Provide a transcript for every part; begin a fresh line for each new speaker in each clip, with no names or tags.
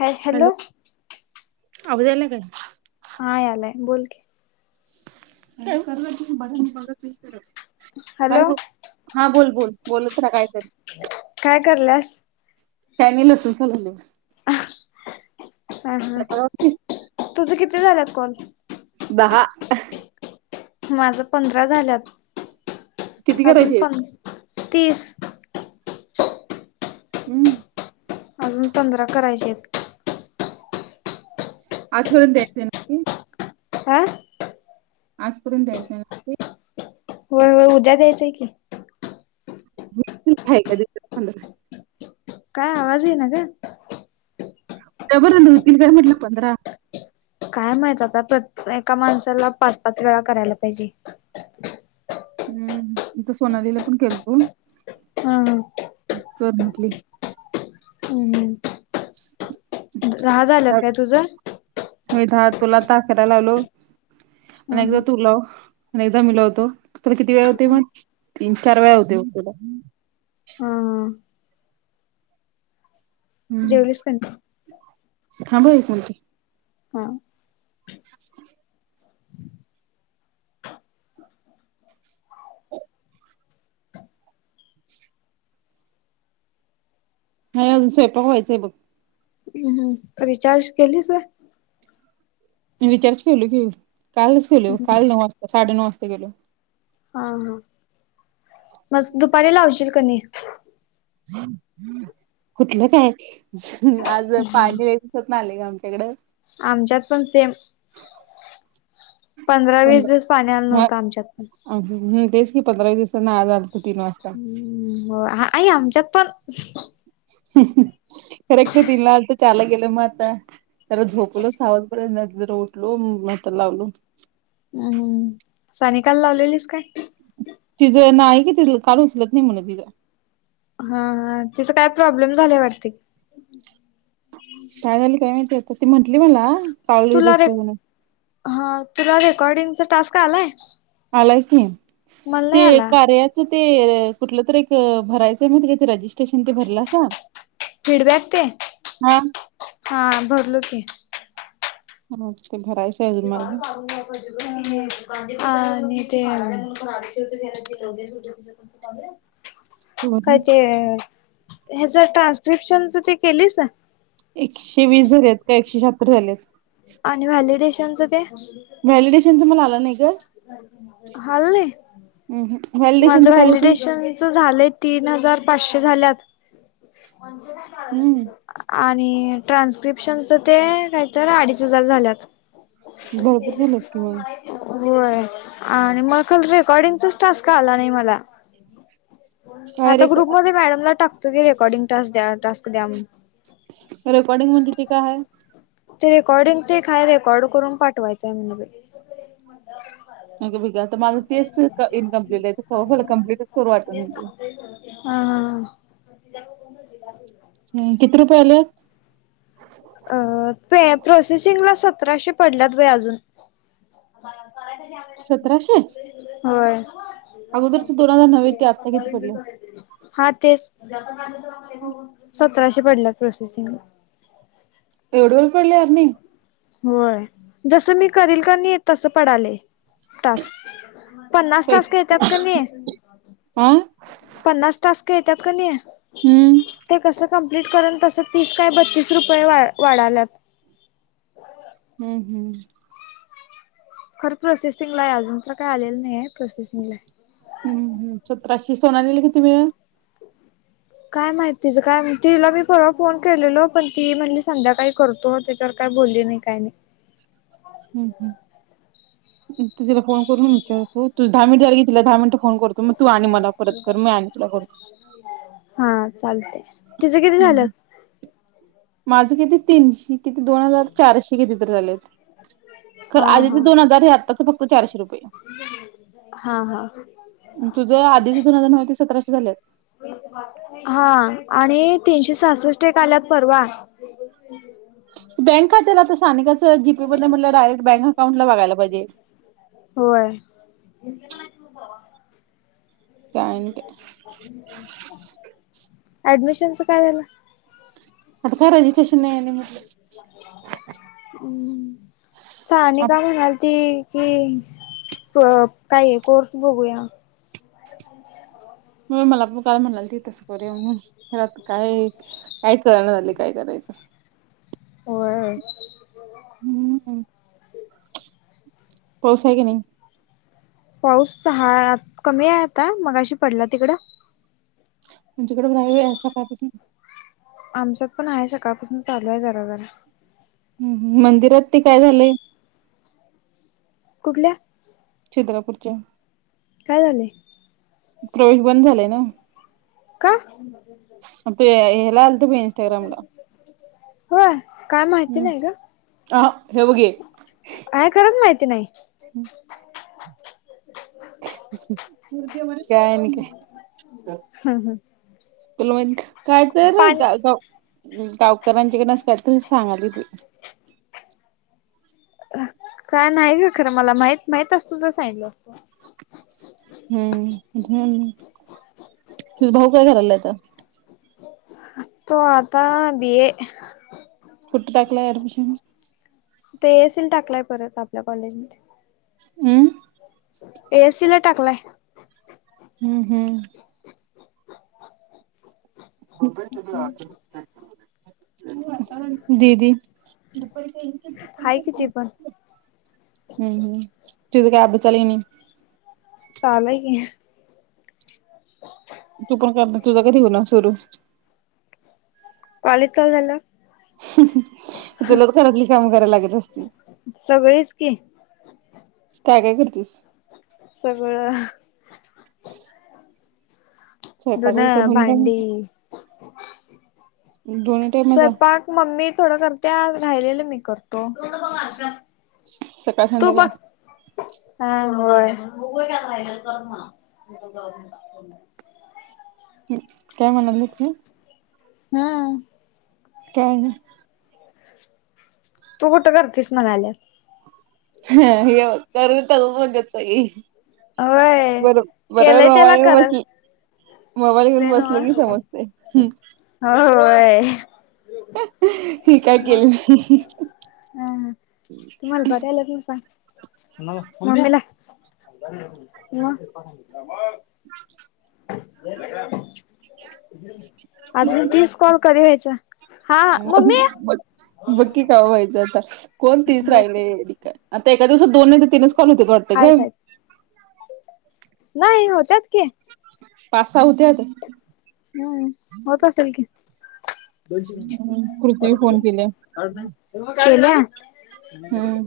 ह हॅलो
आवरायला नाही काय आजून
हा यालाय बोल कि
का कर त मगा म बघ
हॅलो
काय ब हा बोल बोल बोलत रा काय
काय कराल्यास
काय नाही लसूण सोलालोय
हा ह
सोलालोय.
तुझं किती झाल्यात कॉल
बहाा
माझ पंधरा झाल्यात
किती
अजून
करायचे
पं
आहेत?
तीस
हम्म
अजून पंधरा करायचे आहेत
आजपर्यंत द्यायचं आहे ना
आं
आजपर्यंत द्यायचं हाय
होय होय उद्या द्यायच की
हग अ
काय आवाज ये ना ग
का बर दोन तीन वेळा म्हटल चंद्रा
काय माहित आता एका माणसाला पाच पाच वेळा करायला पाहिजे
हम्म मी तर सोनालीला पण केलतो
हा
कर म्हटली
हम्म [unintelligible]
मी दहा तुला आता अकरा लावलो
ह
आणि एकदा तु लाव आणि एकदा मिलावतो त्याला किती वेळा होते मग तीन चार वेळा होतय मग तुला आता
हम
हम्म
जेवलीस का नाही
थांब आहे कोण
हम
[unintelligible] [unintelligible] नाही अजून स्वयंपाक व्हायचाय बघ
हम रिचार्ज केलीस
मी [inaudible] केेलो घेऊ कालच गेलो काल नऊ वाजता साडे नऊ वाजता गेलो
हा हा मस्त दुपारी लावचील कणी?
कुठलं काय आज पाणी [inaudible] आमच्याकड
आमच्यात पण सेम पंधरा वीस दिवस पाणी आलं नव्हतं आमच्यात पण
अाम तेच की पंधरावीस दिवसाना आज आलत तीन वाजता.
हम्म हो आई आमच्यात पण
हम्म हम्म करेक्ट तीनला आलत चारला गेलं मग आता परत जरा झोपलो सहवाजेपर्यंत आता जरा उठलो मग आता लावलो
हम्म्म सानिका ला लावलेलीस काय?
तिझं नाही कि तिज कॉल उचलत नाही म्हणून तिचं
हा हा तिच काय प्रॉब्लेम
काय झालं काय माहिती आता ती म्हंटली मला काल
तुला रे
रिसिव्ह म्हणून
हा तुला रेकॉर्डिंगचा टास्क आलाय?
आलाय की
मला
ते
नाही आला
कार्यात ते कुठलं तर एक भरायचं माहितिये का ते रजिस्ट्रेशन ते भरलासा
फीडबॅक ते
हा
हा भरलो की
ह ते भरायच
ते [inaudible] [unintelligible] [unintelligible]
भरून
काय ते ह्याच ट्रान्स्क्रिप्शनच ते केलीस
एकशे वीस झालेत काय एकशे शहात्तर झालेत
आणि व्हॅलिडेशनचं ते
व्हॅलिडेशनच मला आलं नाही ग
आलं नाही?
व्हलिडेशनचं काय आहे ते
च झालंय तीन हजार पाचशे झाल्यात
हम्म
आणि ट्रान्स्क्रिप्शनच ते काय तर अडीच हजार झाल्यात
भरपूर झाल्यात कि म
होय आणि मग खर रेकॉर्डिंगचाच टास्क आला नाही मला
काय रे
आता ग्रुप मध्ये मॅडमला टाकतो की रेकॉर्डिंग टास्क द्या टास्क द्या
रेकॉर्डिंग म्हणजे ति काय हाय?
ते रेकॉर्डिंगच काय रेकॉर्ड करून पाठवायचंय
अग बाई ग आता माझ तेच इनकम्प्लीट आहे कंप्लीटच करू वाटत ते
हा हा [unintelligible]
ह किती रुपयेले
अ ते प्रोसेसिंगला सतराशे पडल्यात बय अजू करायला
सतराशे
होय.
अगोदरच दो हजार नव ते आता किती पडले.
हा तेच सतराशे पडल्या प्रोसेसिंग
एवढं वेळ पडले यार नाही.
होय जस मी करील का नाही तस पडाले टास्क पन्नास तास
पैसे
घ येतात क नाही.
हा
पन्नास टास् येतात का नाही
हम्म
ते कस कंप्लीट कर तस. तीस काय बत्तीस रुपये वा वाढाल्यात.
हम्म हम्.
खरं प्रोसेसिंग ला आहे अजून तर काय आलेलं नाही आहे प्रोसेसिंगला
हम्म् सतराशे सोनलेला किती मळ
काय माहितीच काय तिला मी परवा फोन केलेल पण ती म्हणली संध्या काही करतो. सरकार बोलली नाही काही नाही.
हम्म हम्म. त तिला फोन करून विचार त दहा मिनिट झागे तिला दहा मिनट फोन करतो मग तू आणि मला करत कर मी कर.
हा चालते तिचं किती झालं.
हम्म. माझं किती तीनश किती दोन हजार चारशे किती तर झालेत. ख
हा
आधीचे
हा
दोन हजार हे आत्ताच फक्त चारशे रुपये
हा हा
तुझं आधीच दोन हजार नऊ ते सतराशे झालेत.
हा आणि तीनशे सासष्ट आल्यात परवा
बँक खात्याला तर स्थानिकाचं जीपे मध्येट डायरेक्ट बँक अकाउंटला बघायला पाहिजे.
होय.
[unintelligible]
ऍडमिशनच काय झालं?
आत्ता काय रेजिस्ट्रेशन नाही आणि मग.
हम्म. सानिका म्हणालती की काय कोर्स बघूया.
होय मला पण काल म्हणालती तसं करूया म्हणून खरं आत्ता काय? काय कळंना झालंय काय करायच.
होय.
हम्म पाऊस आहे की नाही.
पाऊस सहा कमी आहे आता मगाशी पडला तिकडं
आमच्याकडे नाहीये सकाळपासन
आमच्यात पण आहे सकाळपासून चालू आहे. जरा जरा
हम्म हम्म मंदिरात ते काय झालंय.
कुठल्या?
छद्रापूरच्या
काय झाले.
प्रवेश बंद झालाय ना.
का
ते ह्याला आलंत बघ इंस्टाग्रामला
होय काय माहिती नाही ग
[unintelligible]
आहे खरंच माहिती नाही.
काय आणि काय?
हं हं. पाणी
[unintelligible] डॉक्टरांच्याकडनं काय तरी असं सांगालती.
काय नाही का खरं मला माहित माहित असत तर सांगितल असतं
हम्म हम् तुझा भाऊ काय करायलाय आता
तो आता बीए
कुठं टाकलाय ऍडमिशन?
ते सील [unintelligible] टाकलाय परत आपल्या कॉलेजमध्ये
हम्
एएससीला टाकलाय
हम्म हम्म [unintelligible] दीदी
हाय की ती पण
हम् हम् तुझं काय अजूक चालूय अणि
चालूय की
तू पण करणार तुझ कधी होणार सुरू
कॉलेज चालू झालं
तुलाच घरातली काम करायला लागत असतील.
सगळेच की
काय काय करतीस?
सगळं.
स्वयंपाक
धून,
बियपाक दोन्ही टाईम
भांडी
दोन्ही टाईमचा
स्वयंपाक मम्मी थोड करते. राहिलेलं मी करतो.
सकाळ
तू
संध्याकाळ
बघ हा होय
ह् काय म्हणाल्या ती
हम्
काय गं
तू कुठं करतीस म्हणाल्या?
ह हे करु तव्हा बघत सगळी
होय
वरून बरोबर
केलंय त्याला
मोबाईल वर
करत
बसली मोबाईल घेऊन बसले की समजते.
हो होय.
हे काय
मग
केलं
हा तुम्हाला बरं [unintelligible] म [unintelligible] सांग मम्मीला म अ [unintelligible] अजून तीस कॉल कधी व्हायचं? हा, मम्मी-
बघ बघ की व्हायचं आता कोण तीच
बघ की
राहिलेय आता एका दिवसात दोन नाही तीनच कॉल होतील वाटतं
हायत
गं
हायत नाही होत्यात की
पाच सहा होते आता
हम्म होत असलं की
हम् कृती फोन केल्या.
केला
हम्म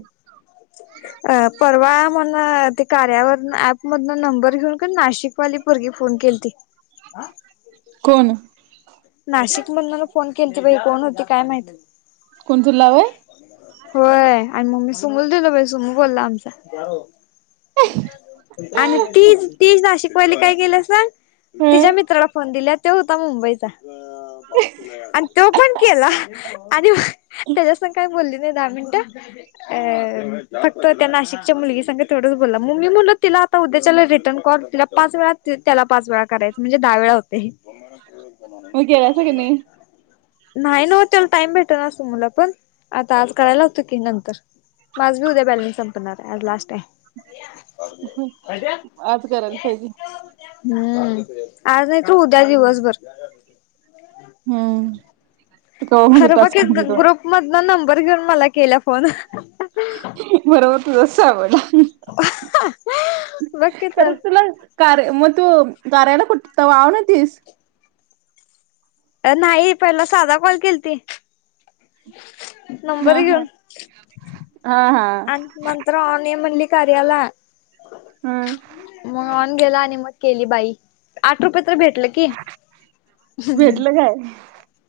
अ परवा म्हण ते कार्यावरण ऍपमधन नंबर घेऊन की ना नाशिक वाली पोरगी फोन केलती.
कोण?
नाशिक मधून फोन केली बाई कोण होती काय माहित?
कोण तुला वय?
होय, आणि मम्मी सुमूला दिलो बा सुमू बोलला आमचा. आणि ती ती नाशिकवाली काय केल्या सांग. तिच्या
हं
मित्राला फोन दिला. तो होता मुंबईचा. [inaudible] आणि तो पण केला आणि त्याच्यासून काय बोलले? दहा मिनिटं अ फक्त त्या नाशिकच्या मुलगी संग थोडच बोलला, मग मि म्हणालो तिला आता उद्याच्याला रिटर्न कॉल, तिला पाच वेळा त्याला पाच वेळा करायच म्हणजे दहा वेळा होतय.
मग केलास का नाही?
नाही ना त्याला टाइम भेटत न असतो मुला पण आता आज करायला लावतो की नंतर माजाबी उद्या बॅलेन्स संपणार हाय आज लास्ट हाय. अजा
आज करायला पाहिजे.
हम्म आज नाही तर उद्या दिवसभर
हम्म ते क
खरं बघ
टस [inaudible]
की ग्रुप मधन नंबर घेऊन मला केला फोन.
बरोबर तुझ आवला
बघ की तर
खरंच तुला [unintelligible] कार मग तू गार्याला कुठ तव ना तस [unintelligible]
नाही पहिला साधा कॉल केलती. नंबर
हा हा हा हा.
आमंत्रण आहे म्हणली कार्याला
हम्.
मग ऑन गेला आणि मग केली बाई आठ रुपये तर भेटले. हम्.
भेटलं काय?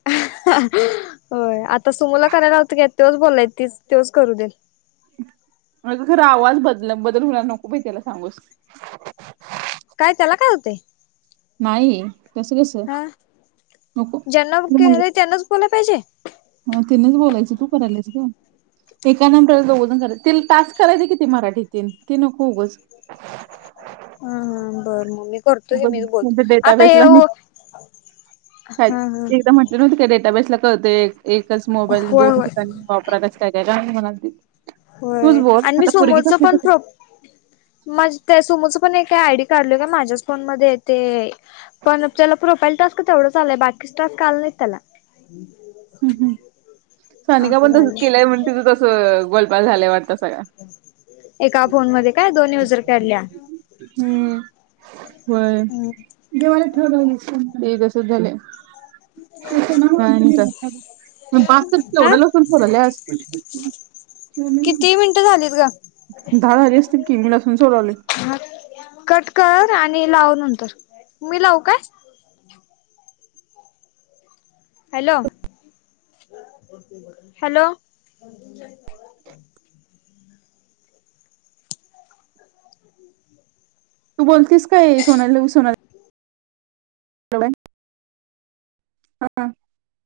होय आता सुमुला करायला लावत की, तेच बोलाय तीच तेच करू दे
मजा खर आवाज बदल बदल होणार नको बाई त्याला सांगूस
काय त्याला काय होतेय
नाही तस कस
हा
नको
ज्यांना
त
केलंय [unintelligible] पाहिजे.
ह तिनेच बोलायचं तू करायलासच ग एका नंतर दोघंजण करा तला टास्क करायच किती मराठीत ती नकोगच
हा हा बरं मम्मी करतो हे
उगच
मी बोलतो
कोणत्या
आता हे
डेटाबेसला मी
ह
काय
ह.
[unintelligible] काय डेटाबेस ला कळतय एकच मोबाईल
होय
दोन
होय
ठिकाणी वापरातच काय का म्हणा? तूच
होय
बोल
आणि मी
आता पुरगीच
समोरचं
[unintelligible]
पण प्रो माझ त्या सुमोचं पण एक आयडी काढल का माझ्याच फोन मध्ये ते पण त्याला प्रोफाईल टास्क तेवढंच आलंय बाकीच टास्क आला नाही त्याला.
हम हम सानिका
असं
पण
झालं
तसच केलंय म्हणून तुझं तस गोलमाल झालंय वाटत सगळा
एका फोन मध्ये काय दोन युजर काढल्या
हम्म. होय! जे मला [unintelligible] झालंय. [inaudible]
हा
[inaudible]
किती मिनिटं झालीत गं?
दहा झाली असतील की मी लसून सोलायले.
हा कट कर आणि लाव नंतर मी लावू काय? Hello hello.
तू बोलतीस काय सोनाली सोना [inaudible] हा हा.